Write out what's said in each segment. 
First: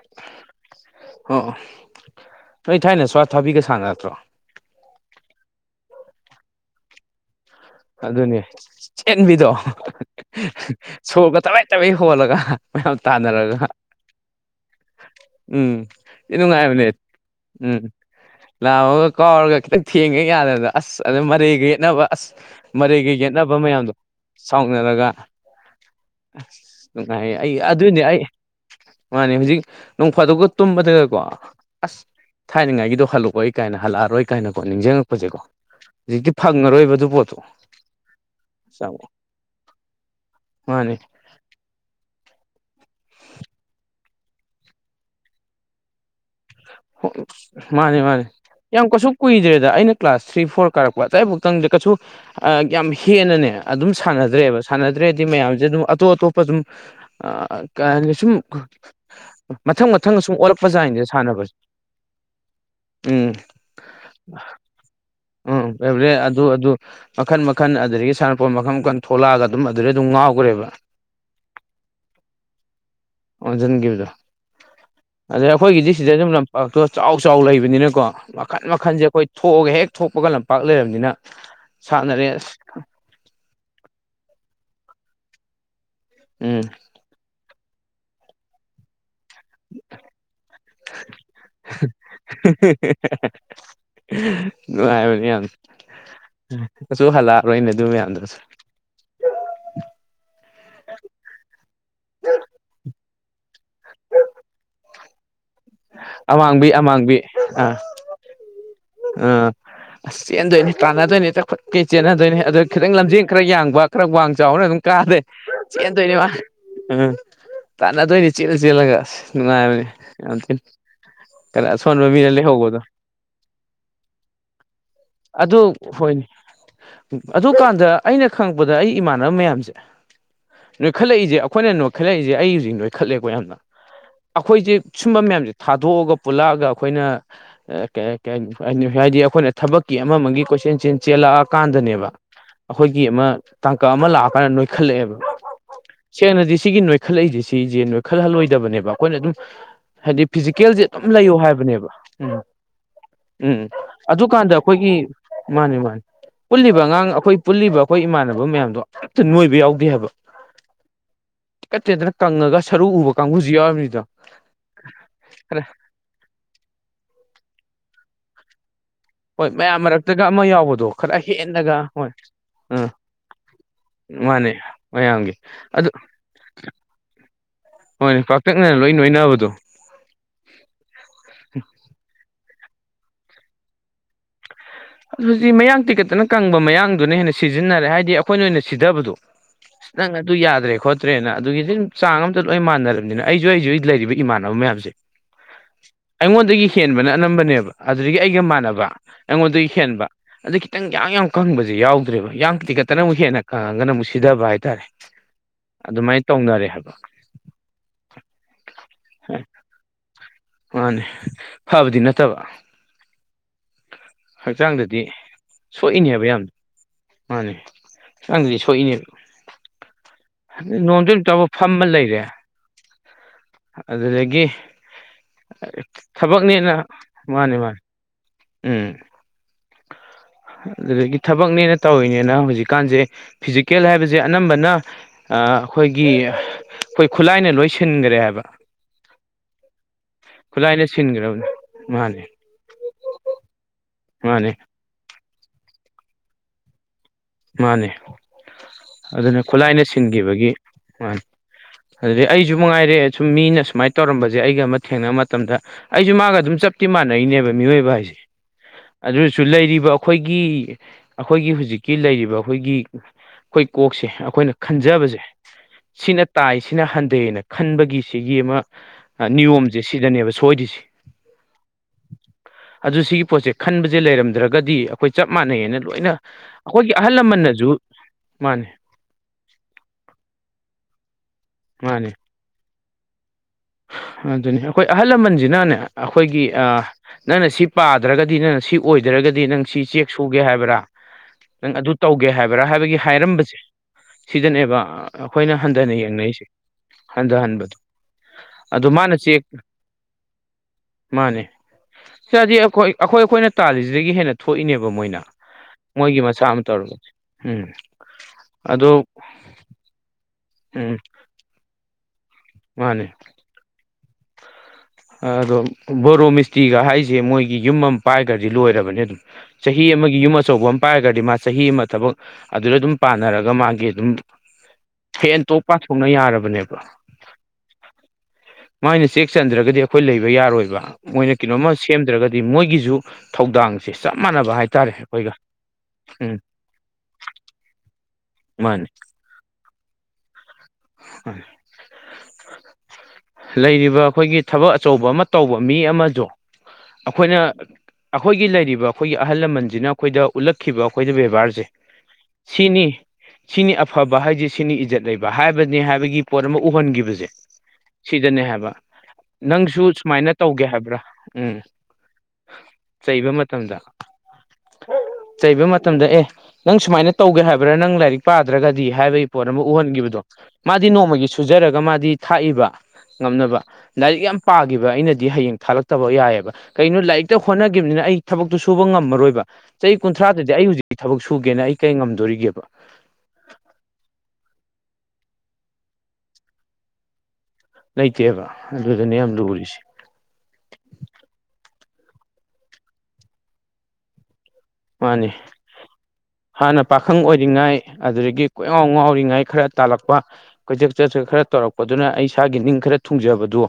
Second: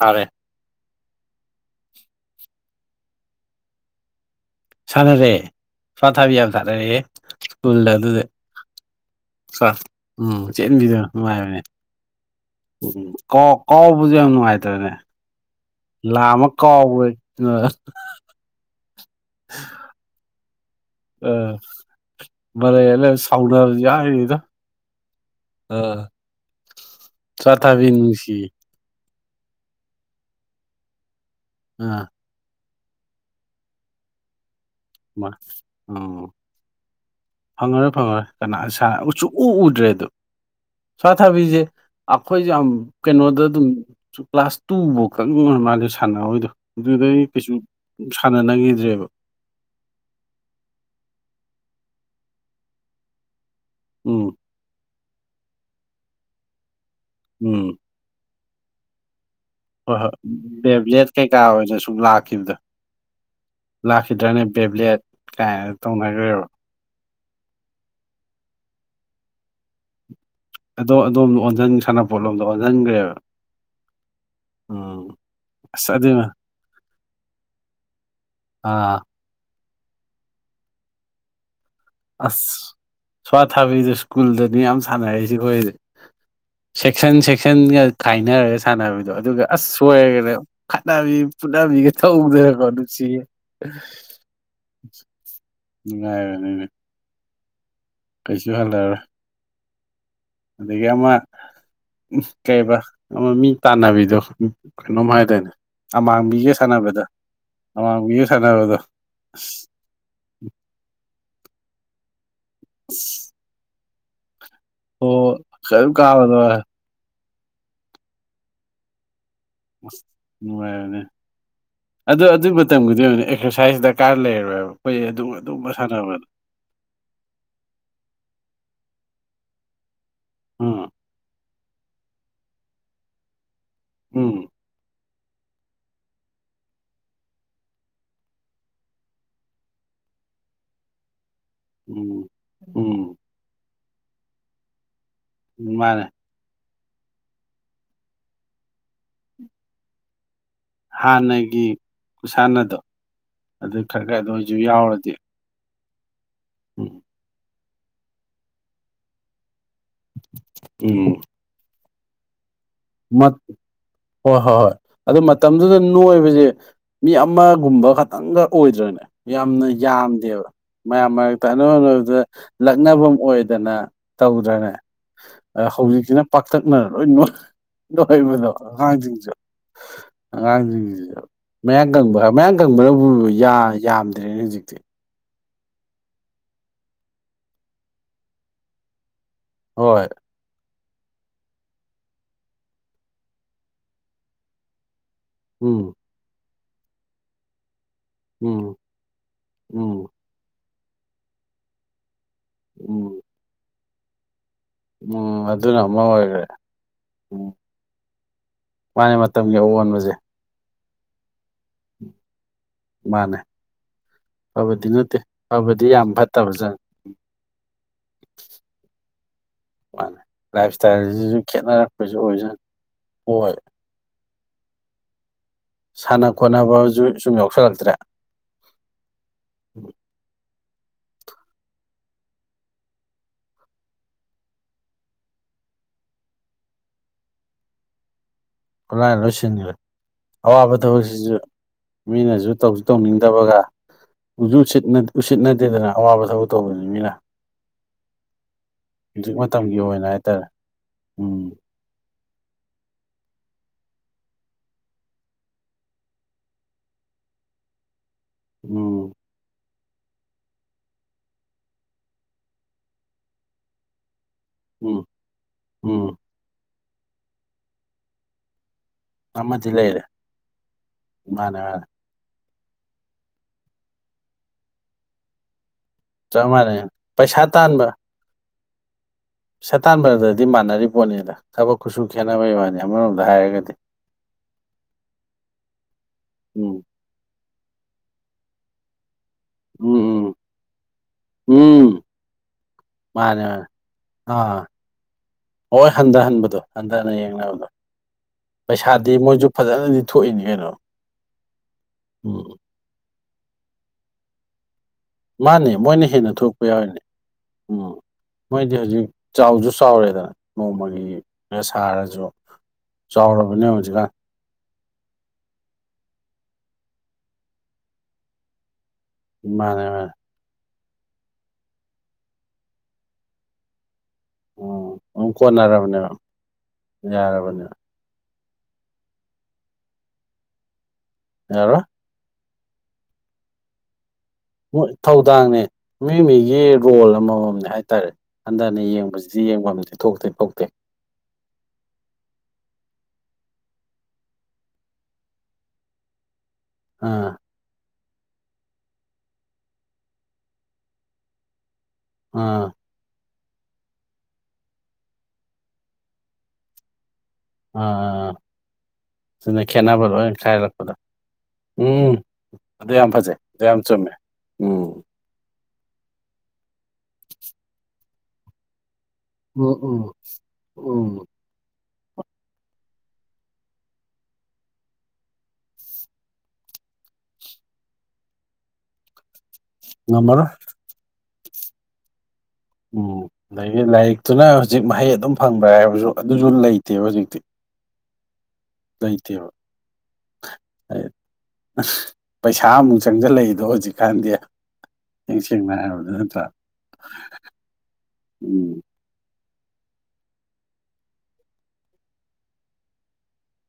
ꯑꯔꯦ ꯑꯣ ꯑꯣ ꯅꯣꯏ ꯊꯥꯏꯅ ꯁ꯭ꯋꯥ ꯊꯥꯕꯤꯒ ꯁꯥꯥꯟꯅꯔꯛꯇ꯭ꯔꯣ ꯁꯥꯟꯅꯔꯛꯑꯦ ꯁ꯭ꯋꯥ ꯊꯥꯕꯤ ꯌꯥꯝ ꯁꯥꯟꯅꯔꯛꯑꯦ ꯁ꯭ꯀꯨꯜꯗ ꯑꯗꯨꯗꯤ ꯑꯗꯨꯅꯦ ꯆꯦꯟꯕꯤꯗꯣ ꯁ꯭ꯋꯥ ꯎꯝ ꯆꯦꯟꯕꯤꯗꯣ ꯁꯣꯔꯒ ꯅꯨꯡꯉꯥꯏꯕꯅꯦ ꯇꯕꯩ ꯇꯕꯩ ꯍꯣꯜꯂꯒ ꯃꯌꯥꯝ ꯎꯝ ꯀꯥꯎ ꯇꯥꯟꯅꯔꯒ ꯀꯥꯎꯕꯁꯨ ꯌꯥꯝ ꯅꯨꯡꯉꯥꯏꯇ꯭ꯔꯥꯅꯦ ꯎꯝ ꯂꯥꯃ ꯀꯥꯎꯕ ꯑ ꯂꯥꯝꯃꯒ ꯀꯥꯎꯔꯒ ꯈꯤꯇꯪ ꯊꯦꯡꯒꯤ ꯌꯥꯗꯗꯣ ꯑꯁ ꯑꯗꯨꯝ ꯑ ꯃꯔꯩꯒ ꯌꯦꯠꯅꯕ ꯑꯁ ꯃꯔꯩ ꯑꯃ ꯂꯩꯔ ꯃꯔꯩꯒ ꯌꯦꯠꯅꯕ ꯁꯥꯎꯅꯕꯁꯨ ꯃꯌꯥꯝꯗꯣ ꯌꯥꯎꯔꯤꯅꯤꯗꯣ ꯁꯥꯎꯅꯔꯒ ꯑꯁ ꯅꯨꯡꯉꯥꯏꯌꯦ ꯁ꯭ꯋꯥ ꯑꯩ ꯊꯥꯕꯤ ꯑꯗꯨꯅꯦ ꯑꯩ ꯅꯨꯡꯁꯤꯌꯦ ꯃꯥꯅꯦ ꯍꯧꯖꯤꯛ ꯅꯣꯡꯐꯥꯗꯣꯛꯒ ꯇꯨꯝꯕꯗꯒꯀꯣ ꯑꯁ ꯑꯥ ꯊꯥꯏꯅꯉꯩꯒꯤꯗꯣ ꯍꯜꯂꯛꯑꯣꯏ ꯀꯥꯏꯅ ꯍꯂꯛꯑꯔꯣꯏ ꯀꯥꯏꯅꯀꯣ ꯅꯤꯡꯖꯪꯉꯛ ꯃꯥ ꯄꯖꯤꯀꯣ ꯎꯝ ꯍꯧꯖꯤꯛꯇꯤ ꯐꯪꯉꯔꯣꯏꯕ ꯑꯗꯨ ꯄꯣꯠꯇꯣ ꯐꯪꯉꯔꯣꯏ ꯐꯪꯉꯔꯣꯏ ꯀꯅꯥ ꯁꯥ ꯎꯁꯨ ꯎ ꯎꯗ꯭ꯔꯦꯗꯨ ꯃꯥꯅꯦ ꯁꯠ ꯊꯕꯤꯁꯦ ꯑꯩꯈꯣꯏꯁꯦ ꯌꯥꯝ ꯀꯩꯅꯣꯗ ꯑꯗꯨꯝ ꯁꯨ ꯀ꯭ꯂꯥꯁ ꯇꯨꯕꯧꯇꯪ ꯑꯣꯏ ꯃꯥꯜꯂꯦ ꯁꯥꯟꯅꯍꯧꯔꯤꯗꯣ ꯑꯗꯨꯗꯩ ꯀꯩꯁꯨ ꯃꯥꯅꯤ ꯃꯥꯅꯤ ꯌꯥꯝ ꯁꯥꯟꯅꯅꯈꯤꯗ꯭ꯔꯦꯕ ꯀꯩꯁꯨ ꯀꯨꯏꯗ꯭ꯔꯦꯗ ꯑꯩꯅ ꯀ꯭ꯂꯥꯁ ꯊ꯭ꯔꯤ ꯐꯣꯔ ꯀꯥꯔꯛꯄ ꯑꯗꯥꯏꯐꯧꯇꯪꯗꯤ ꯀꯩꯁꯨ ꯑ ꯌꯥꯝ ꯍꯦꯟꯅꯅꯦ ꯑꯗꯨꯝ ꯎꯝ ꯁꯥꯟꯅꯗ꯭ꯔꯦꯕ ꯁꯥꯟꯅꯗ꯭ꯔꯦꯗꯤ ꯃꯌꯥꯝꯁꯦ ꯑꯗꯨꯝ ꯑꯇꯣꯞ ꯑꯇꯣꯞꯄ ꯑꯗꯨꯝ ꯑ ꯎꯝ ꯀꯩꯍꯥꯏꯅꯤ ꯁꯨꯝ ꯃꯊꯪ ꯍꯣꯏ ꯍꯣꯏ ꯃꯊꯪ ꯁꯨꯝ ꯑꯣꯜꯂꯛꯄꯖꯥꯠꯅꯤꯗ ꯕꯦꯕ꯭ꯂꯦꯠ ꯀꯩꯀꯥ ꯁꯥꯟꯅꯕꯁꯦ ꯑꯣꯏꯅ ꯁꯨꯝ ꯂꯥꯛꯈꯤꯕꯗ ꯎꯝ ꯂꯥꯛꯈꯤꯗ꯭ꯔꯅꯦ ꯕꯦꯕ꯭ꯂꯦꯠ ꯎꯝ ꯀꯥꯏꯅ ꯐꯦꯕꯣꯔꯥꯏꯠ ꯑꯗꯨ ꯇꯧꯅꯈ꯭ꯔꯦꯕ ꯑꯗꯨ ꯃꯈꯟ ꯃꯈꯜ ꯑꯗꯨꯗꯒꯤ ꯁꯥꯟꯅꯄꯣꯠ ꯃꯈꯟ ꯃꯈꯟ ꯊꯣꯛꯂꯛꯑꯒ ꯑꯗꯨꯝ ꯑꯗꯨꯗ ꯑꯗꯨꯝ ꯉꯥꯎꯈ꯭ꯔꯦꯕ ꯑꯗꯣ ꯑꯗꯣꯝꯗ ꯑꯣꯟꯖꯟ ꯁꯥꯟꯄꯣꯠꯂꯣꯝꯗ ꯑꯣꯟꯖꯟꯒ꯭ꯔꯦꯕ ꯑꯣꯖꯟꯒꯤꯕꯗꯣ ꯎꯝ ꯑꯗ ꯑꯁ ꯑꯩꯈꯣꯏꯒꯤꯗꯤ ꯁꯤꯗ ꯑꯗꯨꯅ ꯑꯗꯨꯝ ꯂꯝꯄꯥꯛꯇꯣ ꯆꯥꯎ ꯆꯥꯎ ꯂꯩꯕꯅꯤꯅꯀꯣ ꯃꯈꯟ ꯑꯥ ꯃꯈꯟꯁꯦ ꯑꯩꯈꯣꯏ ꯊꯣꯛꯑꯒ ꯍꯦꯛ ꯊꯣꯛꯄꯒ ꯂꯝꯄꯥꯛ ꯂꯩꯔꯕꯅꯤꯅ ꯑꯁ ꯁ꯭ꯋꯥ ꯊꯥꯕꯤꯗꯣ ꯁ꯭ꯀꯨꯜꯗꯅꯤ ꯌꯥꯝ ꯁꯥꯟꯅꯔꯛꯏꯁꯤ ꯑꯩꯈꯣꯏꯗꯤ ꯎꯝ ꯁꯦꯛꯁꯟ ꯁꯦꯛꯁꯟꯒ ꯈꯥꯏꯅꯔꯒ ꯁꯥꯟꯅꯕꯗꯣ ꯑꯗꯨꯒ ꯑꯁ ꯁꯣꯏꯔꯒꯅ ꯈꯠꯅꯕꯤ ꯐꯨꯅꯕꯤꯒ ꯇꯧꯗꯅꯀꯣ ꯅꯨꯡꯁꯤꯌꯦ ꯅꯨꯡꯉꯥꯏꯕꯅꯤ ꯌꯥꯝ ꯅꯨꯉꯥꯏꯕꯅꯤꯅꯦ ꯀꯩꯁꯨ ꯍꯜꯂꯛꯑꯔꯣꯏꯅꯦ ꯑꯗꯨ ꯃꯌꯥꯝ ꯀꯩꯁꯨ ꯍꯜꯂꯑꯔꯣꯏ ꯑꯗꯒꯤ ꯑꯃ ꯎ ꯀꯩꯕ ꯑꯃ ꯃꯤ ꯇꯥꯟꯅꯕꯤꯗꯣ ꯀꯩꯅꯣꯝ ꯍꯥꯏꯗꯥꯏꯅꯦ ꯑꯃꯥꯡꯕꯤꯒ ꯑꯃꯥꯡꯕꯤ ꯁꯥꯟꯅꯕꯗꯣ ꯑꯃꯥꯡꯕꯤ ꯑꯥ ꯑꯃꯥꯡꯕꯤꯒ ꯁꯥꯟꯅꯕꯗꯣ ꯑꯥ ꯑꯁ ꯆꯦꯟꯗꯣꯏꯅꯤ ꯇꯥꯟꯅꯗꯣꯏꯅꯤ ꯍꯦꯠꯇ ꯈꯨꯠꯀꯩ ꯆꯦꯟꯅꯗꯣꯏꯅꯤ ꯑꯗꯨ ꯈꯤꯇꯪ ꯂꯝꯖꯦꯟ ꯈꯔ ꯌꯥꯡꯕ ꯈꯔ ꯋꯥꯡ ꯆꯥꯎꯕꯅ ꯑꯗꯨꯝ ꯀꯥꯔꯦ ꯑꯣ ꯀꯔꯤꯝ ꯆꯦꯟꯗꯣꯏꯅꯦ ꯃꯥ ꯀꯥꯕꯗꯣ ꯑꯁ ꯎꯝ ꯇꯥꯟꯅꯗꯣꯏꯅꯤ ꯆꯦꯜꯂ ꯆꯦꯜꯂꯒ ꯅꯨꯡꯉꯥꯏꯕꯅꯦ ꯌꯥꯝ ꯊꯤꯅ ꯅꯨꯡꯉꯥꯏꯕꯅꯦ ꯈꯔ ꯑꯁꯣꯟꯕ ꯑꯗꯨ ꯃꯤꯅ ꯑꯗꯨꯏ ꯂꯩꯍꯧꯕꯗꯣ ꯃꯇꯝꯒꯤꯗꯤ ꯑꯣꯏꯅ ꯑꯦꯛꯁꯔꯁꯥꯏꯁ ꯗꯔꯀꯥꯔ ꯂꯩꯔꯣꯏꯕ ꯑꯩꯈꯣꯏ ꯑꯗꯨ ꯑꯗꯨꯝꯕ ꯁꯥꯟꯅꯕꯗ ꯑꯗꯨꯀꯥꯟꯗ ꯑꯩꯅ ꯈꯪꯉꯛꯄꯗ ꯑꯩ ꯏꯃꯥꯟꯅꯕ ꯃꯌꯥꯝꯁꯦ ꯎꯝ ꯅꯣꯏꯈꯠꯂꯛꯏꯖꯦ ꯑꯩꯈꯣꯏꯅ ꯅꯣꯏ ꯈꯠꯂꯛꯏꯖꯦ ꯑꯩ ꯍꯧꯖꯤꯛ ꯅꯣꯏ ꯈꯜꯂꯦꯀꯣ ꯌꯥꯝꯅ ꯎꯝ ꯑꯩꯈꯣꯏꯖꯦ ꯁꯨꯝꯕ ꯃꯌꯥꯝꯖꯦ ꯊꯥꯗꯣꯛꯑꯒ ꯄꯨꯜꯂꯛꯑꯒ ꯑꯩꯈꯣꯏꯅ ꯑꯥ ꯀꯩ ꯀꯩ ꯍꯥꯏꯅꯤ [unintelligible] ꯍꯥꯏꯗꯤ ꯑꯩꯈꯣꯏꯅ ꯊꯕꯛꯀꯤ ꯑꯃ ꯃꯥꯒꯤ ꯀꯣꯏꯆꯦꯟ ꯆꯦꯟ ꯆꯦꯜꯂꯛꯑꯀꯥꯟꯗꯅꯦꯕ ꯎꯝ ꯑꯩꯈꯣꯏꯒꯤ ꯑꯃ ꯎꯝ ꯇꯥꯡꯀꯛ ꯑꯃ ꯂꯥꯛꯑꯀꯥꯟꯗ ꯅꯣꯏꯈꯠꯂꯛꯑꯦꯕ ꯎꯝ ꯃꯥꯅꯦ ꯁꯦꯡꯅꯗꯤ ꯁꯤꯒꯤ ꯅꯣꯏꯈꯠꯂꯛꯏꯖꯦ ꯁꯤꯖꯦ ꯅꯣꯏꯈꯠꯍꯜꯂꯣꯏꯗꯕꯅꯦꯕ ꯑꯩꯈꯣꯏꯅ ꯑꯗꯨꯝ ꯍꯥꯏꯗꯤ ꯐꯤꯖꯤꯀꯦꯜꯖꯦ ꯑꯗꯨꯝ ꯂꯩꯌꯣ ꯍꯥꯟꯅꯒꯤ ꯍꯥꯏꯕꯅꯦꯕ ꯎꯝ ꯈꯨꯁꯥꯟꯅꯗꯣ ꯎꯝ ꯑꯗꯨ ꯈꯔ ꯈꯔꯗ ꯑꯗꯨꯀꯥꯟꯗ ꯑꯣꯏꯁꯨ ꯑꯈꯣꯏꯒꯤ ꯌꯥꯎꯔꯗꯤ ꯃꯥꯅꯤ ꯃꯥꯅꯤ ꯄꯨꯜꯂꯤꯕ ꯎꯝ ꯑꯉꯥꯡ ꯑꯩꯈꯣꯏ ꯄꯨꯜꯂꯤꯕ ꯑꯩꯈꯣꯏ ꯏꯃꯥꯟꯅꯕ ꯃꯌꯥꯝꯗꯣ ꯑꯝꯇ ꯅꯣꯏꯕ ꯌꯥꯎꯗꯦ ꯍꯥꯏꯕ ꯎꯝ [unintelligible] ꯇꯦꯗꯅ ꯀꯪꯉꯒ ꯁꯔꯨ ꯎ ꯃꯠ ꯍꯣꯏ ꯍꯣꯏ ꯍꯣꯏ ꯑꯗꯨ ꯈꯔ ꯃꯇꯝꯗꯨꯗ ꯅꯣꯏꯕꯖꯦ ꯃꯤ ꯑꯃꯒꯨꯝꯕ ꯈꯇꯪꯒ ꯑꯣꯏꯗ꯭ꯔꯥꯅꯦ ꯍꯣꯏ ꯌꯥꯝꯅ ꯃꯌꯥꯝ ꯃꯔꯛꯇꯒ ꯑꯃ ꯌꯥꯝꯗꯦꯕ ꯌꯥꯎꯕꯗꯣ ꯃꯌꯥꯝ ꯈꯔ ꯃꯔꯛꯇꯥ ꯑꯅꯣꯏ ꯍꯦꯟꯅꯒ ꯍꯣꯏ ꯑꯅꯣꯏꯕꯗ ꯑꯥ ꯂꯛꯅꯕꯝ ꯑꯣꯏꯗꯅ ꯃꯥꯅꯦ ꯇꯧꯗ꯭ꯔꯥꯅꯦ ꯃꯌꯥꯝꯒꯤ ꯑꯗꯨ ꯍꯧꯖꯤꯛꯁꯤꯅ ꯄꯥꯛꯇꯛꯅ ꯂꯣꯏ ꯅꯣꯏ ꯍꯣꯏꯅꯦ ꯅꯣꯏꯕꯗꯣ ꯄꯥꯛꯇꯛꯅꯅ ꯂꯣꯏ ꯑꯉꯥꯡꯖꯤꯡꯖꯨ ꯅꯣꯏꯅꯕꯗꯣ ꯑꯉꯥꯡꯖꯤꯡꯖꯤꯖꯨ ꯃꯌꯥꯡ ꯀꯪꯕ ꯍꯥꯏ ꯃꯌꯥꯡ ꯀꯪꯕꯅꯕꯨ ꯌꯥ ꯌꯥꯝꯗ꯭ꯔꯦꯅꯦ ꯍꯧꯖꯤꯛꯇꯤ ꯍꯧꯖꯤꯛꯇꯤ ꯃꯌꯥꯡ ꯇꯤꯀꯠꯇꯅ ꯀꯪꯕ ꯃꯌꯥꯡꯗꯨꯅ ꯍꯦꯟꯅ ꯁꯤꯖꯤꯟꯅꯔꯦ ꯍꯥꯏꯗꯤ ꯑꯩꯈꯣꯏꯅ ꯑꯣꯏꯅ ꯁꯤꯗꯕꯗꯣ ꯍꯣꯏ ꯁꯤꯗꯅ ꯑꯗꯨ ꯌꯥꯗ꯭ꯔꯦ ꯈꯣꯠꯇ꯭ꯔꯦꯅ ꯑꯗꯨꯒꯤꯗꯤ ꯑꯗꯨꯝ ꯆꯥꯡ ꯑꯝꯗ ꯂꯣꯏ ꯃꯥꯟꯅꯔꯕꯅꯤꯅ ꯑꯩꯖꯨ ꯑꯩꯖꯨ ꯑꯩ ꯂꯩꯔꯤꯕ ꯏꯃꯥꯟꯅꯕ ꯃꯌꯥꯝꯖꯦ ꯎꯝ ꯑꯩꯉꯣꯟꯗꯒꯤ ꯍꯦꯟꯕꯅ ꯑꯅꯝꯕꯅꯦꯕ ꯑꯗꯨꯗꯒꯤ ꯑꯩꯒ ꯎꯝ ꯃꯥꯟꯅꯕ ꯑꯩꯉꯣꯟꯗꯒꯤ ꯍꯦꯟꯕ ꯎꯝ ꯑꯗꯥ ꯈꯤꯇꯪ ꯌꯥꯡ ꯌꯥꯝ ꯀꯪꯕꯖꯦ ꯌꯥꯎꯗ꯭ꯔꯦꯕ ꯌꯥꯡ ꯇꯤꯀꯠꯇꯅ ꯑꯃꯨꯛ ꯎꯝ ꯍꯦꯟꯅ ꯀꯥꯡꯉꯥꯒꯅ ꯑꯃꯨꯛ ꯁꯤꯗꯕ ꯍꯥꯏꯇꯥꯔꯦ ꯎꯝ ꯑꯗꯨꯅ ꯑꯃꯥ ꯑꯗꯨꯃꯥꯏꯅ ꯑꯣꯏꯒ꯭ꯔꯦ ꯇꯧꯅꯔꯦ ꯍꯥꯏꯕ ꯎꯝ ꯃꯥꯅꯦ ꯃꯇꯝꯒꯤ ꯑꯋꯣꯟꯕꯖꯦ ꯃꯥꯅꯦ ꯐꯕꯗꯤ ꯅꯠꯇꯕ ꯃꯥꯅꯦ ꯐꯕꯗꯤ ꯍꯛꯆꯥꯡꯗꯗꯤ ꯅꯠꯇꯦ ꯐꯕꯗꯤ ꯌꯥꯝ ꯁꯣꯛꯏꯅꯦꯕ ꯌꯥꯝꯅ ꯐꯠꯇꯕ ꯖꯠꯅꯦ ꯃꯥꯅꯦ ꯍꯛꯆꯥꯡꯗꯗꯤ ꯁꯣꯛꯏꯅꯦ ꯃꯥꯅꯦ ꯂꯥꯏꯐ ꯏꯁꯇꯥꯏꯜꯖꯤꯖꯨ ꯈꯦꯠꯅꯔꯛꯄꯩꯖꯨ ꯂꯩꯔꯦ ꯑꯣꯏꯔꯤ ꯖꯥꯠꯅꯤ ꯍꯣꯏ ꯑꯗꯨꯗꯒꯤ ꯁꯥꯟꯅ ꯊꯕꯛꯅꯦꯅ ꯈꯣꯠꯅꯕꯁꯨ ꯁꯨꯝ ꯃꯥꯅꯤ ꯃꯥꯅꯤ ꯌꯥꯎꯁꯜꯂꯛꯇ꯭ꯔꯦ ꯎꯝ ꯑꯗꯨꯗꯒꯤ ꯊꯕꯛꯅꯦꯅ ꯇꯧꯔꯤꯅꯦꯅ ꯍꯧꯖꯤꯛꯀꯥꯟꯖꯦ ꯐꯤꯖꯤꯀꯦꯜ ꯍꯥꯏꯕꯖꯦ ꯑꯥꯅꯝꯕꯅ ꯑꯥ ꯑꯩꯈꯣꯏꯒꯤ ꯑꯩꯈꯣꯏ ꯈꯨꯠꯂꯥꯏꯅ ꯂꯣꯏ ꯁꯤꯟꯒꯥꯔꯦ ꯍꯥꯏꯕ ꯈꯨꯟꯂꯥꯏꯅ ꯂꯣꯏ ꯁꯤꯟꯒ꯭ꯔꯦ ꯑꯋꯥꯕ ꯈꯨꯠꯂꯥꯏꯅ ꯊꯕꯛꯁꯤꯁꯨ ꯁꯤꯟꯈ꯭ꯔꯕꯅꯤ ꯃꯥꯅꯦ ꯃꯤꯅꯖꯨ ꯇꯧꯖꯨ ꯇꯧꯅꯤꯡꯗꯕꯒ ꯎꯖꯨ ꯃꯥꯅꯦ ꯎꯁꯤꯠꯏ ꯎꯁꯤꯠꯅꯗꯦꯗꯅ ꯑꯋꯥꯕ ꯊꯕꯛ ꯇꯧꯕꯖꯦ ꯃꯤꯅ ꯃꯥꯅꯦ ꯍꯧꯖꯤꯛ ꯑꯗꯨꯅꯦ ꯃꯇꯝꯒꯤ ꯈꯨꯠꯂꯥꯏꯅ ꯑꯣꯏꯅ ꯍꯥꯏꯇꯥꯔꯦ ꯁꯤꯟꯒꯤꯕꯒꯤ ꯃꯥꯅꯦ ꯎꯝ ꯑꯗꯨꯗꯩꯩ ꯑꯩꯖꯨ ꯃꯉꯥꯏꯔꯦ ꯁꯨꯝ ꯃꯤꯅ ꯁꯨꯃꯥꯏ ꯇꯧꯔꯝꯕꯖꯦ ꯑꯩꯒ ꯑꯃꯥ ꯊꯦꯡꯅꯕ ꯃꯇꯝꯗ ꯑꯩꯖꯨ ꯃꯥꯒ ꯑꯗꯨꯝ ꯆꯞꯇꯤ ꯃꯥꯅꯩꯅꯦꯕ ꯃꯤꯑꯣꯏꯕ ꯍꯥꯏꯖꯦ ꯎꯝ ꯑꯗꯣꯏꯁꯨ ꯂꯩꯔꯤꯕ ꯑꯈꯣꯏꯒꯤ ꯑꯈꯣꯏꯒꯤ ꯍꯧꯖꯤꯛ ꯀꯤ ꯂꯩꯔꯤꯕ ꯑꯈꯣꯏꯒꯤ ꯑꯥꯈꯣꯏ ꯀꯣꯛꯁꯦ ꯑꯥꯈꯣꯏꯅ ꯎꯝ ꯈꯟꯖꯕꯁꯦ ꯎꯝ ꯁꯤꯅꯠ ꯇꯥꯏ ꯁꯤꯅ ꯍꯟꯗꯩꯅ ꯈꯟꯕꯒꯤ ꯁꯤꯒꯤ ꯑꯃ ꯑ ꯑꯃꯗꯤ ꯅꯤꯌꯣꯝꯁꯦ ꯂꯩꯔꯦ ꯁꯤꯗꯅꯦꯕ ꯁꯣꯏꯔꯤꯁꯦ꯫ ꯃꯥꯅꯦ ꯃꯥꯅꯦ ꯑꯗꯨ ꯁꯤꯒꯤ ꯄꯣꯠꯁꯦ ꯈꯟꯕꯖꯦ ꯂꯩꯔꯝꯗ꯭ꯔꯒꯗꯤ ꯑꯈꯣꯏ ꯆꯞ ꯃꯥꯅꯩꯅ ꯂꯣꯏꯅ ꯆꯞ ꯃꯥꯟꯅꯩ ꯑꯈꯣꯏꯒꯤ ꯑꯍꯜ ꯄꯩꯁꯥ ꯂꯥꯃꯟꯅꯖꯨ ꯇꯥꯟꯕ ꯃꯥꯅꯦ꯫ ꯄꯩꯁꯥ ꯇꯥꯟꯕꯗꯗꯤ ꯃꯥꯟꯅꯔꯤ ꯄꯣꯠꯅꯤꯗ ꯊꯕꯛ ꯈꯨꯁꯨ ꯈꯦꯠꯅꯕꯩ ꯋꯥꯅꯤ ꯑꯃꯥꯔꯣꯝꯗ ꯍꯥꯏꯔꯒꯗꯤ꯫ ꯑꯗꯨꯅꯦ ꯑꯈꯣꯏ ꯑꯍꯜ ꯂꯥꯃꯟꯖꯤꯅꯅꯦ ꯑꯥꯈꯣꯏꯒꯤ ꯑꯥ ꯎꯝ ꯅꯪꯅ ꯁꯤ ꯄꯥꯗ꯭ꯔꯒꯗꯤ ꯅꯪꯅ ꯁꯤ ꯑꯣꯏꯗ꯭ꯔꯒꯗꯤ ꯅꯪ ꯁꯤ ꯆꯦꯛ ꯎꯝ ꯎꯝ ꯁꯨꯒꯦ ꯍꯥꯏꯕꯔꯥ ꯅꯪ ꯑꯗꯨ ꯎꯝ ꯇꯧꯒꯦ ꯍꯥꯏꯕꯔꯥ ꯍꯥꯏꯕꯒꯤ ꯃꯥꯅꯦ ꯍꯥꯏꯔꯝꯕꯖꯦ꯫ ꯃꯥꯅꯦ ꯑꯥ ꯁꯤꯗꯅꯦꯕ ꯑꯈꯣꯏꯅ ꯍꯣꯏ ꯍꯟꯗꯅ ꯌꯦꯡꯅꯩꯁꯦ ꯍꯟꯊꯍꯟꯕꯗꯣ ꯍꯟꯊꯅ ꯌꯦꯡꯅꯕꯗꯣ ꯍꯟꯗꯍꯟꯕꯗꯣ꯫ ꯑꯗꯨ ꯄꯩꯁꯥꯗꯤ ꯃꯥꯅ ꯆꯦꯛ ꯃꯣꯏꯁꯨ ꯐꯖꯅꯗꯤ ꯊꯣꯛꯏꯅꯤ ꯀꯩꯅꯣ ꯃꯥꯅꯦ ꯆꯗꯤ ꯎꯝ ꯑꯥꯈꯣꯏ ꯑꯈꯣꯏ ꯑꯈꯣꯏꯅ ꯇꯥꯜꯂꯤꯖꯤꯗꯒꯤ ꯍꯦꯟꯅ ꯊꯣꯛꯏꯅꯦꯕ ꯃꯣꯏꯅ꯫ ꯃꯥꯅꯦ ꯃꯣꯏꯅ ꯃꯣꯏꯒꯤ ꯍꯦꯟꯅ ꯃꯆꯥ ꯊꯣꯛꯄ ꯑꯃ ꯇꯧꯔꯒ ꯌꯥꯎꯔꯤꯅꯦ ꯎꯝ ꯃꯣꯏꯗꯤ ꯑꯗꯣ ꯍꯧꯖꯤꯛ ꯆꯥꯎꯖꯨ ꯆꯥꯎꯔꯦꯗꯅ ꯎꯝ ꯅꯣꯡꯃꯒꯤ ꯁꯥꯔꯖꯨ ꯃꯥꯅꯦ ꯆꯥꯎꯔꯕꯅꯦ ꯍꯧꯖꯤꯛꯀꯥꯟ꯫ ꯑꯗꯣ ꯕꯣꯔꯣ ꯃꯤꯁꯇꯤꯒ ꯍꯥꯏꯖꯦ ꯃꯣꯏꯒꯤ ꯌꯨꯝ ꯑꯃꯥꯒ ꯄꯥꯏꯒꯔꯗꯤ ꯂꯣꯏꯔꯕꯅꯦ ꯑꯗꯨꯝ꯫ ꯃꯥꯅꯦ ꯆꯍꯤ ꯃꯥꯅꯦ ꯑꯃꯥꯒꯤ ꯌꯨꯝ ꯑꯆꯧꯕ ꯑꯝ ꯄꯥꯏꯒ꯭ꯔꯗꯤ ꯃꯥ ꯆꯍꯤ ꯑꯃꯥ ꯊꯕꯛ ꯑꯗꯨꯗ ꯑꯗꯨꯝ ꯄꯥꯟꯅꯔꯒ ꯃꯥꯒꯤ ꯑꯗꯨꯝ ꯑꯥ ꯑꯗꯨꯝ ꯍꯦꯟ ꯇꯣꯛ ꯄꯥꯊꯣꯛꯅ ꯀꯣꯟꯅꯔꯕꯅꯦꯕ ꯌꯥꯔꯕꯅꯦꯕ ꯌꯥꯔꯕꯅꯦꯕ꯫ ꯃꯥꯏꯅ ꯆꯦꯛ ꯆꯟꯗ꯭ꯔꯒꯗꯤ ꯑꯩꯈꯣꯏ ꯂꯩꯕ ꯌꯥꯔꯣꯏꯕ ꯃꯣꯏꯅ ꯀꯤꯅꯣꯝꯃꯥ ꯌꯥꯔꯣꯏ ꯁꯦꯝꯗ꯭ꯔꯒꯗꯤ ꯃꯣꯏꯒꯤꯖꯨ ꯊꯧꯗꯥꯡꯖꯦ ꯆꯞ ꯃꯥꯟꯅꯕ ꯃꯣꯏ ꯍꯥꯏꯇꯥꯔꯦ ꯑꯥꯈꯣꯏꯒ ꯊꯧꯗꯥꯡꯅꯦ ꯃꯤ ꯎꯝ꯫ ꯃꯤꯒꯤ ꯔꯣꯜ ꯑꯃꯥꯃꯝꯅꯦ ꯍꯥꯏꯇꯥꯔꯦ ꯍꯟꯗꯅ ꯃꯥꯅꯤ ꯌꯦꯡꯕꯖꯤꯗꯤ ꯌꯦꯡꯕꯝꯗꯤ ꯊꯣꯛꯇꯤ ꯊꯣꯛꯇꯦ꯫ [unintelligible] ꯂꯩꯔꯤꯕ ꯑꯈꯣꯏꯒꯤ ꯊꯕꯛ ꯑꯆꯧꯕ ꯑꯃꯥ ꯇꯧꯕ ꯃꯤ ꯑꯃꯥꯗꯣ ꯑꯥ ꯑꯈꯣꯏꯅ ꯑꯥꯈꯣꯏꯒꯤ ꯂꯩꯔꯤꯕ ꯑꯥꯈꯣꯏꯒꯤ ꯑꯍꯜ ꯂꯃꯟꯖꯤꯅ ꯑꯥꯈꯣꯏꯗ ꯎꯠꯂꯛꯈꯤꯕ ꯑꯥꯈꯣꯏꯗ ꯕꯦꯕꯥꯔꯖꯦ꯫ ꯑꯥ ꯁꯤꯅꯤ ꯁꯤꯅꯤ ꯑꯐꯕ ꯍꯥꯏꯖꯦ ꯁꯤꯅꯤ ꯏꯖꯠ ꯂꯩꯕ ꯍꯥꯏ ꯕꯅꯦ ꯍꯥꯏꯕꯒꯤ ꯄꯣꯠ ꯑꯃ ꯎꯍꯟꯒꯤꯕꯖꯦ ꯑꯥ ꯁꯤꯗꯅꯦ ꯍꯥꯏꯕ꯫ ꯁꯤꯅ ꯅꯪꯁꯨ ꯈꯦꯠꯅꯕ ꯁꯨꯃꯥꯏꯅ ꯂꯣꯏꯅ ꯇꯧꯒꯦ ꯈꯥꯏꯔꯛꯄꯗꯣ ꯍꯥꯏꯕ꯭ꯔꯥ ꯎꯝ ꯎꯝ꯫ ꯑꯗꯨ ꯌꯥꯝ ꯆꯩꯕ ꯐꯖꯩ ꯑꯗꯨ ꯃꯇꯝꯗ ꯌꯥꯝ ꯆꯨꯝꯃꯦ ꯎꯝ꯫ ꯆꯩꯕ ꯃꯇꯝꯗ ꯑꯦ ꯅꯪ ꯁꯨꯃꯥꯏꯅ ꯇꯧꯒꯦ ꯍꯥꯏꯕ꯭ꯔꯥ ꯅꯪ ꯂꯥꯏꯔꯤꯛ ꯄꯥꯗ꯭ꯔꯒꯗꯤ ꯍꯥꯏꯕꯒꯤ ꯄꯣꯠ ꯑꯃꯥ ꯎꯝ ꯎꯝ ꯎꯍꯟꯒꯤꯕꯗꯣ꯫ ꯃꯥꯗꯤ ꯎꯝ ꯅꯣꯡꯃꯒꯤ ꯁꯨꯖꯔꯒ ꯃꯥꯗꯤ ꯊꯥꯛꯏꯕ ꯉꯝꯅꯕ꯫ ꯂꯥꯏꯔꯤꯛ ꯌꯥꯝ ꯄꯥꯒꯤꯕ ꯑꯩꯅꯗꯤ ꯍꯌꯦꯡ ꯊꯥꯂꯛꯇꯕ ꯌꯥꯏꯌꯦꯕ꯫ ꯀꯩꯅꯣ ꯂꯥꯏꯔꯤꯛꯇ ꯍꯣꯠꯅꯒꯤꯕꯅꯤꯅ ꯑꯩ ꯊꯕꯛꯇꯣ ꯁꯨꯕ ꯉꯝꯃꯔꯣꯏꯕ꯫ ꯆꯍꯤ ꯉꯝꯃꯔꯣꯏ ꯀꯨꯟꯊ꯭ꯔꯥꯗꯗꯤ ꯑꯩ ꯍꯧꯖꯤꯛ ꯊꯕꯛ ꯁꯨꯒꯦꯅ ꯑꯩ ꯀꯩ ꯉꯝꯗꯣꯔꯤꯒꯦꯕ꯫ ꯎꯝ ꯑꯗꯒꯤ ꯂꯥꯏꯔꯤꯛꯇꯨꯅ ꯍꯧꯖꯤꯛ ꯃꯍꯩ ꯑꯗꯨꯝ ꯐꯪꯕ꯭ꯔꯥ ꯍꯥꯏꯕꯁꯨ ꯑꯗꯨꯁꯨ ꯂꯩꯇꯦꯕ ꯍꯧꯖꯤꯛꯇꯤ꯫ ꯂꯩꯇꯦꯕ ꯑꯗꯨꯗꯅꯦ ꯌꯥꯝ ꯂꯨꯔꯤꯁꯦ꯫ ꯑꯁ ꯄꯩꯁꯥ ꯑꯃꯨꯛ ꯆꯪꯖꯜꯂꯛꯏꯗꯣ ꯍꯧꯖꯤꯛꯀꯥꯟꯗꯤ꯫ ꯃꯥꯅꯦ ꯁꯦꯡ ꯁꯦꯡꯅ ꯍꯥꯏꯔꯕꯗ ꯅꯠꯇ꯭ꯔꯥ ꯍꯥꯟꯅ ꯄꯥꯈꯪ ꯑꯣꯏꯔꯤꯉꯥꯏ ꯑꯗꯨꯗꯒꯤ ꯎꯝ ꯀꯣꯏꯉꯥꯎ ꯉꯥꯎꯔꯤꯉꯥꯏ ꯈꯔ ꯇꯥꯜꯂꯛꯄ ꯀꯣꯏꯆꯠ ꯆꯠꯁꯠ ꯈꯔ ꯇꯧꯔꯛꯄꯗꯨꯅ ꯑꯩ ꯏꯁꯥꯒꯤ ꯅꯤꯡ ꯈꯔ ꯊꯨꯡꯖꯕꯗꯣ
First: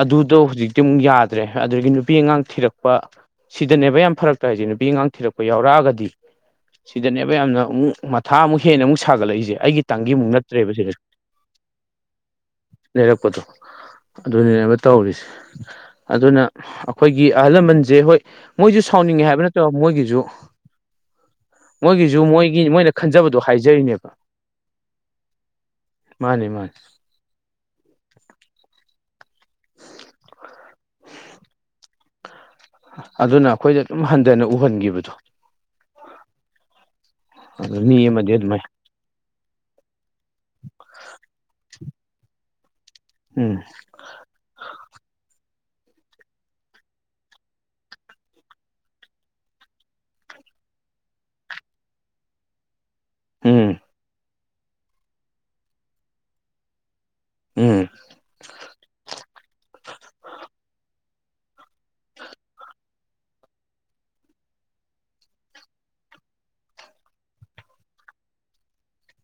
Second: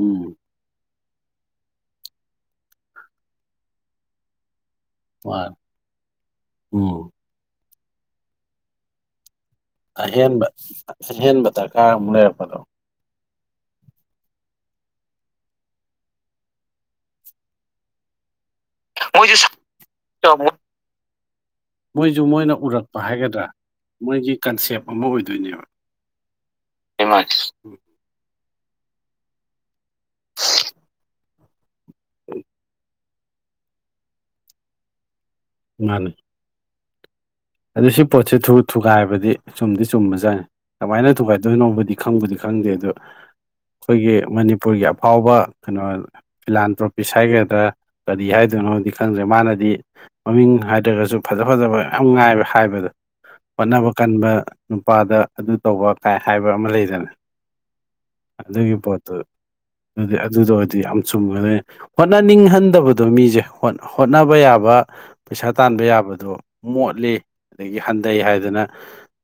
ꯎꯝ ꯍꯧꯖꯤꯛ ꯇꯤꯝ ꯌꯥꯗ꯭ꯔꯦ ꯑꯗꯨꯗꯒꯤ ꯅꯨꯄꯤ ꯑꯉꯥꯡ ꯊꯤꯔꯛꯄ ꯁꯤꯗꯅꯦꯕ ꯌꯥꯝ ꯐꯔꯛꯇ ꯍꯥꯏꯁꯦ ꯅꯨꯄꯤ ꯑꯉꯥꯡ ꯊꯤꯔꯛꯄ ꯃꯥꯅꯤ ꯌꯥꯎꯔꯛꯑꯒꯗꯤ ꯎꯝ ꯁꯤꯗꯅꯦꯕ ꯌꯥꯝꯅ ꯑꯃꯨꯛ ꯃꯊꯥ ꯑꯃꯨꯛ ꯍꯦꯟꯅ ꯑꯃꯨꯛ ꯁꯥꯒꯠꯂꯛꯏꯁꯦ ꯑꯩꯒꯤ ꯇꯪꯒꯤ ꯑꯃꯨꯛ ꯑꯍꯦꯟꯕ ꯅꯠꯇ꯭ꯔꯦꯕ ꯁꯤꯗ ꯑꯍꯦꯟꯕ ꯗꯔꯀꯥꯔ ꯑꯃꯨꯛ ꯂꯩꯔꯛꯄꯗꯣ꯫ ꯂꯩꯔꯛꯄꯗꯣ ꯑꯗꯨꯅꯤꯅꯦꯕ ꯇꯧꯔꯤꯁꯦ꯫ ꯑꯗꯨꯅ ꯑꯈꯣꯏꯒꯤ ꯑꯍꯜ ꯂꯃꯟꯁꯦ ꯍꯣꯏ ꯃꯣꯏꯁꯨꯦ ꯁꯥꯎꯅꯤꯡꯉꯦ ꯍꯥꯏꯕ ꯃꯣꯏꯁꯨ ꯅꯠꯇ꯭ꯔꯕ ꯃꯣꯏꯒꯤꯁꯨ [unintelligible] ꯃꯣꯏꯁꯨ ꯃꯣꯏꯒꯤꯁꯨ ꯃꯣꯏꯅ ꯃꯣꯏꯒꯤ ꯎꯔꯛꯄ ꯈꯟꯖꯕꯗꯣ ꯍꯥꯏꯒꯗ꯭ꯔꯥ ꯍꯥꯏꯖꯔꯤꯅꯦꯕ ꯃꯣꯏꯒꯤ ꯀꯟꯁꯦꯞ ꯑꯃ ꯑꯣꯏꯗꯣꯏꯅꯦꯕ ꯃꯥꯅꯤ ꯃꯥꯅꯤ [inaudible] [inaudible] [unintelligible] ꯑꯗꯨꯅ ꯑꯩꯈꯣꯏꯗ ꯑꯗꯨꯝ ꯍꯟꯗꯅ ꯎꯍꯟꯒꯤꯕꯗꯣ ꯃꯥꯅꯦ ꯑꯗꯨ ꯁꯤ ꯃꯤ ꯑꯃꯗꯤ ꯄꯣꯠꯁꯦ ꯑꯗꯨꯃꯥꯏ ꯊꯨꯊꯨꯒꯥꯏꯕꯗꯤ ꯆꯨꯝꯗꯤ ꯆꯨꯝꯕꯖꯠꯅꯤ ꯀꯃꯥꯏꯅ ꯊꯨꯒꯥꯏꯗꯣꯏꯅꯣꯕꯨꯗꯤ ꯈꯪꯕꯗꯤ ꯈꯪꯗꯦ ꯑꯗꯣ ꯎꯝ ꯑꯩꯈꯣꯏꯒꯤ ꯃꯅꯤꯄꯨꯔꯒꯤ ꯑꯐꯥꯎꯕ ꯀꯩꯅꯣ ꯐꯤꯂꯥꯟ ꯇ꯭ꯔꯣꯄꯤꯁ ꯍꯥꯏꯒꯗ꯭ꯔꯥ ꯀꯔꯤ ꯍꯥꯏꯗꯣꯏꯅꯣꯗꯤ ꯈꯪꯗ꯭ꯔꯦ ꯃꯥꯅꯗꯤ ꯃꯃꯤꯡ ꯍꯥꯏꯗ꯭ꯔꯒꯁꯨ ꯐꯖ ꯐꯖꯕ ꯌꯥꯝ ꯉꯥꯏꯕ ꯍꯥꯏꯕꯗ ꯎꯝ ꯍꯣꯠꯅꯕ ꯀꯟꯕ ꯅꯨꯄꯥꯗ ꯑꯗꯨ ꯇꯧꯕ ꯀꯥꯏ ꯍꯥꯏꯕ ꯑꯃ ꯂꯩꯗꯅ ꯎꯝ ꯑꯗꯨꯒꯤ ꯄꯣꯠꯇꯨ ꯑꯗꯨꯗꯤ ꯑꯗꯨꯗꯣ ꯑꯣꯏꯔꯗꯤ ꯌꯥꯝ ꯆꯨꯝꯈ꯭ꯔꯦ ꯍꯣꯠꯅꯅꯤꯡꯍꯟꯗꯕꯗꯣ ꯃꯤꯁꯦ ꯍꯣꯠ ꯍꯣꯠꯅꯕ ꯌꯥꯕ ꯄꯩꯁꯥ ꯇꯥꯟꯕ ꯌꯥꯕꯗꯣ ꯃꯣꯠꯂꯤ ꯑꯗꯒꯤ ꯍꯟꯗꯩ ꯍꯥꯏꯗꯅ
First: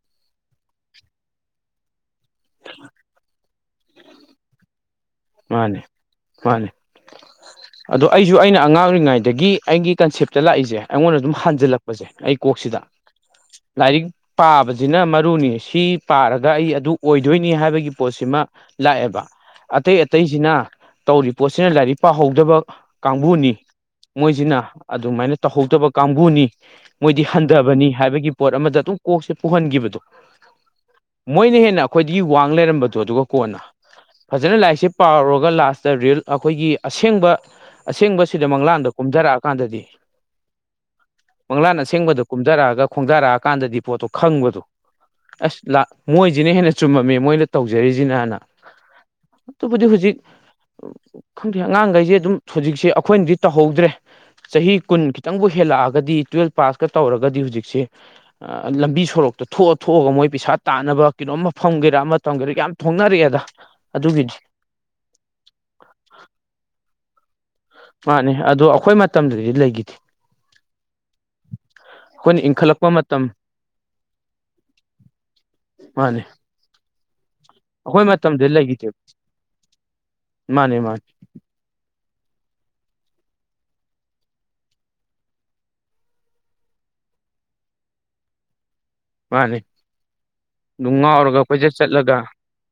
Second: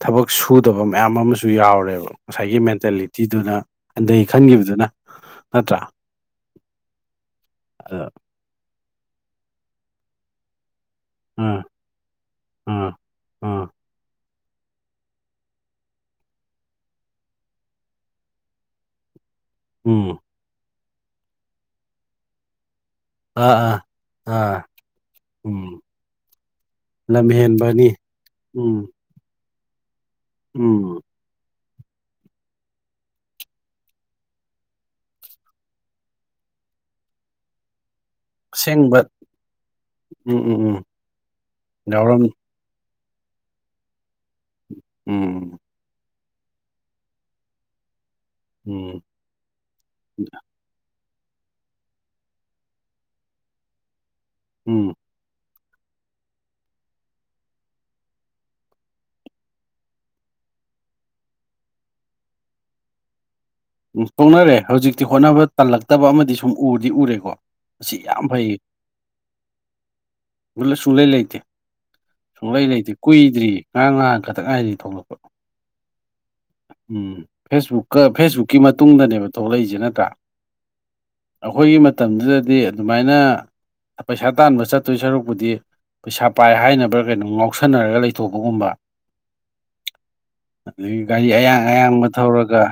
ꯊꯕꯛ ꯁꯨꯗꯕ ꯃꯌꯥꯝ ꯑꯃꯁꯨ ꯌꯥꯎꯔꯦꯕ ꯉꯁꯥꯏꯒꯤ ꯃꯦꯟꯇꯦꯂꯤꯇꯤꯗꯨꯅ ꯍꯟꯗꯩ ꯈꯟꯒꯤꯕꯗꯨꯅ ꯃꯥꯅꯦ ꯃꯥꯅꯤ ꯑꯗꯣ ꯑꯗ ꯑꯩ ꯁꯨ ꯑꯩꯅ ꯑꯉꯥꯡ ꯑꯣꯏꯔꯤꯉꯩꯗꯒꯤ ꯑꯩꯒꯤ ꯀꯟꯁꯦꯞꯇ ꯂꯥꯛꯏꯁꯦ ꯑꯩꯉꯣꯟꯗ ꯑꯗꯨꯝ ꯑꯥ ꯍꯟꯖꯜꯂꯛꯄꯁꯦ ꯑꯩ ꯀꯣꯛꯁꯤꯗ ꯑꯥ ꯑꯥ ꯂꯥꯏꯔꯤꯛ ꯄꯥꯕꯁꯤꯅ ꯃꯔꯨꯅꯤ ꯁꯤ ꯄꯥꯔꯒ ꯑꯩ ꯑꯗꯨ ꯑꯣꯏꯗꯣꯏꯅꯤ ꯍꯥꯏꯕꯒꯤ ꯄꯣꯠꯁꯤꯃꯥ ꯂꯥꯛꯑꯦꯕ ꯑꯇꯩ ꯎꯝ ꯑꯇꯩꯁꯤꯅ ꯇꯧꯔꯤ ꯄꯣꯠꯁꯤꯅ ꯂꯥꯏꯔꯤꯛ ꯄꯥꯍꯧꯗꯕ ꯑꯥ ꯀꯥꯡꯕꯨꯅꯤ ꯑꯥ ꯑꯥ ꯃꯣꯏꯁꯤꯅ ꯑꯗꯨꯃꯥꯏꯅ ꯎꯝ ꯇꯧꯍꯧꯗꯕ ꯀꯥꯡꯕꯨꯅꯤ ꯃꯣꯏꯗꯤ ꯂꯝꯍꯦꯟꯕꯅꯤ ꯍꯟꯗꯕꯅꯤ ꯍꯥꯏꯕꯒꯤ ꯄꯣꯠ ꯑꯃꯗ ꯎꯝ ꯑꯗꯨꯝ ꯀꯣꯛꯁꯦ ꯄꯨꯍꯟꯒꯤꯕꯗꯣ ꯎꯝ ꯃꯣꯏꯅ ꯍꯦꯟꯅ ꯑꯩꯈꯣꯏꯗꯒꯤ ꯋꯥꯡ ꯂꯩꯔꯝꯕꯗꯣ ꯑꯗꯨꯒ ꯀꯣꯟꯅ ꯐꯖꯅ ꯂꯥꯏꯔꯤꯛꯁꯦ ꯄꯥꯎꯔꯨꯔꯒ ꯂꯥꯁꯇ ꯔꯤꯜ ꯑꯩꯈꯣꯏꯒꯤ ꯑꯁꯦꯡꯕ ꯑꯁꯦꯡꯕ ꯁꯤꯗ ꯃꯪꯂꯥꯟꯗ ꯑꯁꯦꯡꯕ ꯀꯨꯝꯗꯔꯛꯑꯀꯥꯟꯗꯗꯤ ꯎꯝ ꯎꯝ ꯎꯝ ꯃꯪꯂꯥꯟ ꯌꯥꯎꯔꯝ ꯑꯁꯦꯡꯕꯗꯣ ꯀꯨꯝꯗꯔꯛꯑꯒ ꯈꯣꯡꯗꯥꯔꯛꯑꯀꯥꯟꯗꯗꯤ ꯄꯣꯠꯇꯣ ꯈꯪꯕꯗꯣ ꯎꯝ ꯑꯁ ꯂꯥꯛ ꯃꯣꯏꯁꯤꯅ ꯍꯦꯟꯅ ꯆꯨꯝꯃꯝꯃꯤ ꯃꯣꯏꯅ ꯇꯧꯖꯔꯤꯁꯤꯅꯅ ꯎꯝ ꯑꯗꯨꯕꯨꯗꯤ ꯍꯧꯖꯤꯛ ꯈꯪꯗꯦ ꯑꯉꯥꯡꯈꯩꯁꯦ ꯑꯗꯨꯝ ꯍꯧꯖꯤꯛꯁꯦ ꯑꯩꯈꯣꯏꯅꯗꯤ ꯇꯧꯍꯧꯗ꯭ꯔꯦ ꯆꯍꯤ ꯎꯝ ꯀꯨꯟ ꯈꯤꯇꯪꯕꯨ ꯍꯦꯜꯂꯛꯑꯒꯗꯤ ꯇꯨꯋꯦꯜꯞ ꯄꯥꯁꯀ ꯇꯧꯔꯒꯗꯤ ꯍꯧꯖꯤꯛꯁꯦ ꯂꯝꯕꯤ ꯁꯣꯔꯣꯛꯇ ꯊꯣꯛꯑ ꯊꯣꯛꯑꯒ ꯃꯣꯏ ꯄꯩꯁꯥ ꯇꯥꯟꯅꯕ ꯀꯩꯅꯣꯝꯃ ꯐꯪꯒꯦꯔꯥ ꯑꯃ ꯇꯝꯒꯦꯔꯥ ꯌꯥꯝ ꯊꯣꯛꯅꯔꯛꯑꯦꯗ ꯎꯝ ꯑꯗꯨꯒꯤꯗꯤ ꯊꯣꯛꯅꯔꯦ ꯍꯧꯖꯤꯛꯇꯤ ꯍꯣꯠꯅꯕ ꯇꯜꯂꯛꯇꯕ ꯑꯃꯗꯤ ꯁꯨꯝ ꯎꯗꯤ ꯎꯔꯦꯀꯣ ꯑꯁꯤ ꯌꯥꯝ ꯃꯥꯅꯦ ꯑꯗꯣ ꯑꯩꯈꯣꯏ ꯃꯇꯝꯗꯗꯤ ꯂꯩꯈꯤꯗꯦ [unintelligible] ꯁꯨꯡꯂꯩ ꯂꯩꯇꯦ ꯑꯩꯈꯣꯏꯅ ꯁꯨꯡꯂꯩ ꯏꯟꯈꯠꯂꯛꯄ ꯂꯩꯇꯦ ꯃꯇꯝ ꯀꯨꯏꯗ꯭ꯔꯤ ꯉꯥꯥꯔꯥꯡ ꯉꯍꯥꯟ ꯈꯛꯇꯛ ꯉꯥꯏꯔꯤ ꯊꯣꯛꯂꯛꯄ ꯃꯥꯅꯦ ꯎꯝ ꯐꯦꯁꯕꯨꯛꯀ ꯑꯩꯈꯣꯏ ꯃꯇꯝꯗ ꯐꯦꯁꯕꯨꯛꯀꯤ ꯂꯩꯈꯤꯗꯦꯕ ꯃꯇꯨꯡꯗꯅꯦꯕ ꯊꯣꯛꯂꯛꯏꯁꯦ ꯅꯠꯇ꯭ꯔꯥ ꯃꯥꯅꯦ ꯃꯥꯅꯦ ꯑꯩꯈꯣꯏꯒꯤ ꯃꯇꯝꯗꯨꯗꯗꯤ ꯑꯗꯨꯃꯥꯏꯅ ꯄꯩꯁꯥ ꯇꯥꯟꯕ ꯆꯠꯇꯣꯏ ꯁꯔꯨꯛꯄꯨꯗꯤ ꯄꯩꯁꯥ ꯄꯥꯏ ꯍꯥꯏꯅꯕ꯭ꯔꯥ ꯀꯩꯅꯣ ꯉꯥꯎꯁꯟꯅꯔꯒ ꯂꯩꯊꯣꯛꯄꯒꯨꯝꯕ ꯃꯥꯅꯦ ꯑꯗꯨꯝ ꯑꯗꯒꯤ ꯒꯥꯔꯤ ꯉꯥꯎꯔꯒ ꯑꯌꯥꯡ ꯀꯣꯏꯆꯠ ꯑꯌꯥꯡꯕ ꯆꯠꯂꯒ ꯊꯧꯔꯒ꯫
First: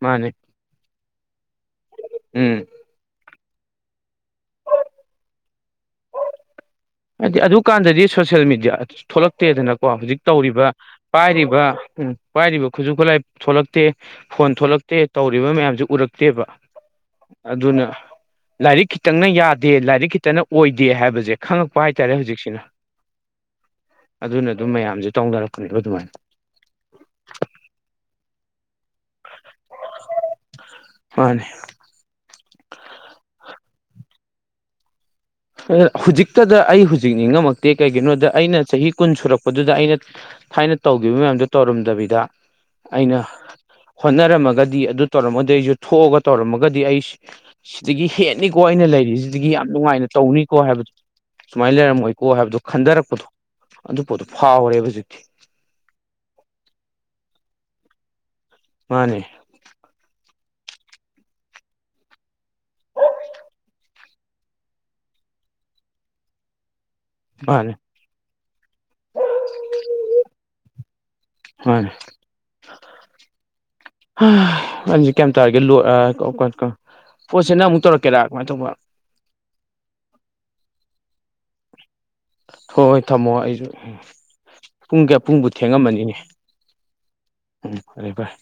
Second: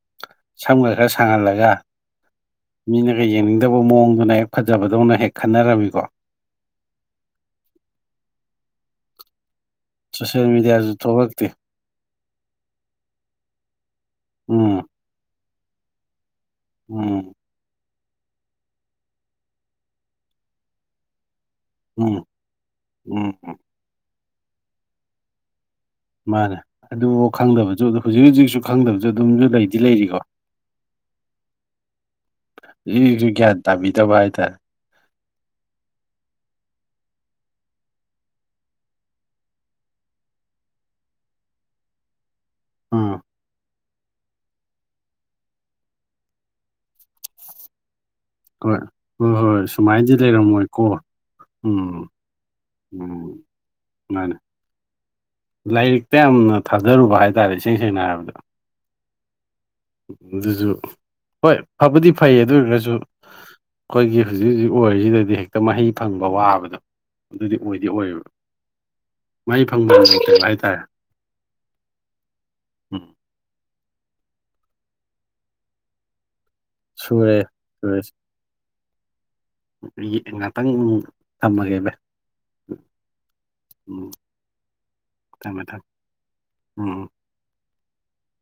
ꯃꯥꯅꯦ꯫ ꯁꯝꯒ ꯈꯔ ꯁꯥꯡꯍꯜꯂꯒ꯫ ꯎꯝ ꯃꯤꯅꯒ ꯌꯦꯡꯅꯤꯡꯗꯕ ꯃꯑꯣꯡꯗꯨꯅ ꯍꯦꯛ ꯐꯖꯕꯗꯧꯅ ꯍꯦꯛ ꯈꯟꯅꯔꯝꯃꯤꯀꯣ꯫ ꯍꯥꯏꯗꯤ ꯑꯗꯨꯀꯥꯟꯗꯗꯤ ꯁꯣꯁꯦꯜ ꯃꯦꯗꯤꯌꯥ ꯊꯣꯛꯂꯛꯇꯦꯗꯅ꯫ ꯀꯣ ꯍꯧꯖꯤꯛ ꯁꯣꯁꯦꯜ ꯇꯧꯔꯤꯕ ꯃꯦꯗꯤꯌꯥꯁꯨ ꯊꯣꯛꯂꯛꯇꯦ ꯄꯥꯏꯔꯤꯕ ꯄꯥꯏꯔꯤꯕ ꯈꯨꯠꯁꯨ ꯈꯨꯠꯂꯥꯏ ꯊꯣꯛꯂꯛꯇꯦ ꯐꯣꯟ ꯎꯝ ꯊꯣꯛꯂꯛꯇꯦ ꯇꯧꯔꯤꯕ ꯃꯌꯥꯝꯁꯤ ꯎꯔꯛꯇꯦꯕ꯫ ꯎꯝ꯫ ꯑꯗꯨꯅ ꯂꯥꯏꯔꯤꯛ ꯈꯤꯇꯪꯅ ꯌꯥꯗꯦ ꯂꯥꯏꯔꯤꯛ ꯈꯤꯇꯅ ꯑꯣꯏꯗꯦ ꯍꯥꯏꯕꯁꯦ ꯈꯪꯉꯛ ꯄꯥꯏꯇꯥꯔꯦ ꯎꯝ ꯍꯧꯖꯤꯛꯁꯤꯅ ꯎꯝ ꯑꯗꯨꯅ ꯑꯗꯨꯝ ꯃꯌꯥꯝꯁꯦ ꯇꯧꯅꯔꯛꯄꯅꯦꯕ ꯑꯗꯨꯃꯥꯏꯅ꯫ ꯃꯥꯅꯦ ꯑꯗꯨꯕꯨ ꯈꯪꯗꯕꯁꯨ ꯑꯗꯨ ꯍꯧꯖꯤꯛ ꯍꯧꯖꯤꯛꯁꯨ ꯈꯪꯗꯕ ꯗꯨ ꯑꯗꯨꯝꯁꯨ ꯂꯩꯗꯤ ꯂꯩꯔꯤꯀꯣ꯫ ꯃꯥꯅꯦ ꯁꯤꯁꯨ ꯒ꯭ꯌꯥꯟ ꯇꯥꯕꯤꯗꯕ ꯍꯥꯏꯇꯥꯔꯦ꯫ ꯍꯧꯖꯤꯛꯇꯗ ꯑꯩ ꯍꯧꯖꯤꯛ ꯅꯤꯡꯉꯝꯃꯛꯇꯦ ꯀꯩꯒꯤꯅꯣꯗ ꯑꯩꯅ ꯆꯍꯤ ꯀꯨꯟ ꯁꯨꯔꯛꯄꯗꯨꯗ ꯑꯩꯅ ꯊꯥꯏꯅ ꯇꯧꯈꯤꯕ ꯃꯌꯥꯝꯗꫭ ꯇꯧꯔꯝꯗꯕꯤꯗ ꯑꯩꯅ ꯎꯝ ꯍꯣꯠꯅꯔꯝꯃꯒꯗꯤ ꯑꯗꯨ ꯇꯧꯔꯝꯃꯗꯤ ꯑꯩꯁꯨ ꯊꯣꯛꯑꯒ ꯇꯧꯔꯝꯃꯒꯗꯤ ꯑꯩ ꯁꯤꯗꯒꯤ ꯍꯦ ꯅꯤꯀꯣ ꯍꯣꯏ ꯑꯩꯅ ꯍꯣꯏ ꯂꯩꯔꯤꯁꯤꯗꯒꯤ ꯍꯣꯏ ꯌꯥꯝ ꯅꯨꯡꯉꯥꯏꯅ ꯁꯨꯃꯥꯏꯅꯗꯤ ꯇꯧꯅꯤꯀꯣ ꯂꯩꯔꯝꯃꯣꯏꯀꯣ ꯍꯥꯏꯕꯗꯨ ꯁꯨꯃꯥꯏꯅ ꯎꯝ ꯂꯩꯔꯝꯃꯣꯏꯀꯣ ꯍꯥꯏꯕꯗꫭ ꯈꯟꯊꯔꯛꯄꯗꯣ꯫ ꯎꯝ ꯑꯗꯨ ꯄꯣꯠꯇꯣ ꯃꯥꯅꯦ ꯐꯥꯎꯔꯦꯕ ꯍꯧꯖꯤꯛꯇꯤ꯫ ꯂꯥꯏꯔꯤꯛꯇ ꯌꯥꯝꯅ ꯊꯥꯗꯔꯨꯕ ꯍꯥꯏꯇꯥꯔꯦ ꯏꯁꯦꯡ ꯁꯦꯡꯅ ꯍꯥꯏꯔꯕꯗ꯫ ꯃꯥꯅꯦ꯫ ꯑꯗꯨꯁꯨ ꯍꯣꯏ ꯐꯕꯨꯗꯤ ꯐꯩꯌꯦ ꯑꯗꯨ ꯑꯣꯏꯔꯒꯁꯨ ꯑꯩꯈꯣꯏꯒꯤ ꯍꯧꯖꯤꯛ ꯍꯧꯖꯤꯛ ꯑꯣꯏꯔꯤꯁꯤꯗꯗꯤ ꯍꯦꯛꯇ ꯃꯍꯩ ꯐꯪꯕ ꯋꯥꯕꯗꯣ꯫ ꯑꯗꯨꯗꯤ ꯃꯥꯅꯦ ꯑꯣꯏꯗꯤ ꯑꯣꯏꯌꯦꯕ ꯃꯍꯩ ꯐꯪꯕ ꯂꯩꯇꯕ ꯍꯥꯏꯇꯥꯔꯦ꯫ ꯍꯣꯏ꯫ ꯎꯝ [unintelligible] ꯁꯨꯔꯦ꯫ ꯄꯣꯠꯁꯦ ꯅꯪ ꯑꯃꯨꯛ ꯇꯧꯔꯛꯀꯦꯔꯥ ꯀꯃꯥꯏꯅ ꯇꯧꯕ ꯉꯥꯛꯇꯪ ꯊꯝꯃꯒꯦ ꯚꯥꯏ꯫ ꯍꯣ ꯍꯣꯏ ꯊꯝꯃꯣ ꯑꯩꯁꯨ ꯎꯝ꯫ ꯄꯨꯡ ꯀꯌꯥ ꯄꯨꯡꯕꯨ ꯊꯝꯃꯦ ꯊꯦꯡꯉꯝꯃꯅꯤꯅꯦ ꯎꯝ ꯐꯔꯦ ꯙꯥꯏ꯫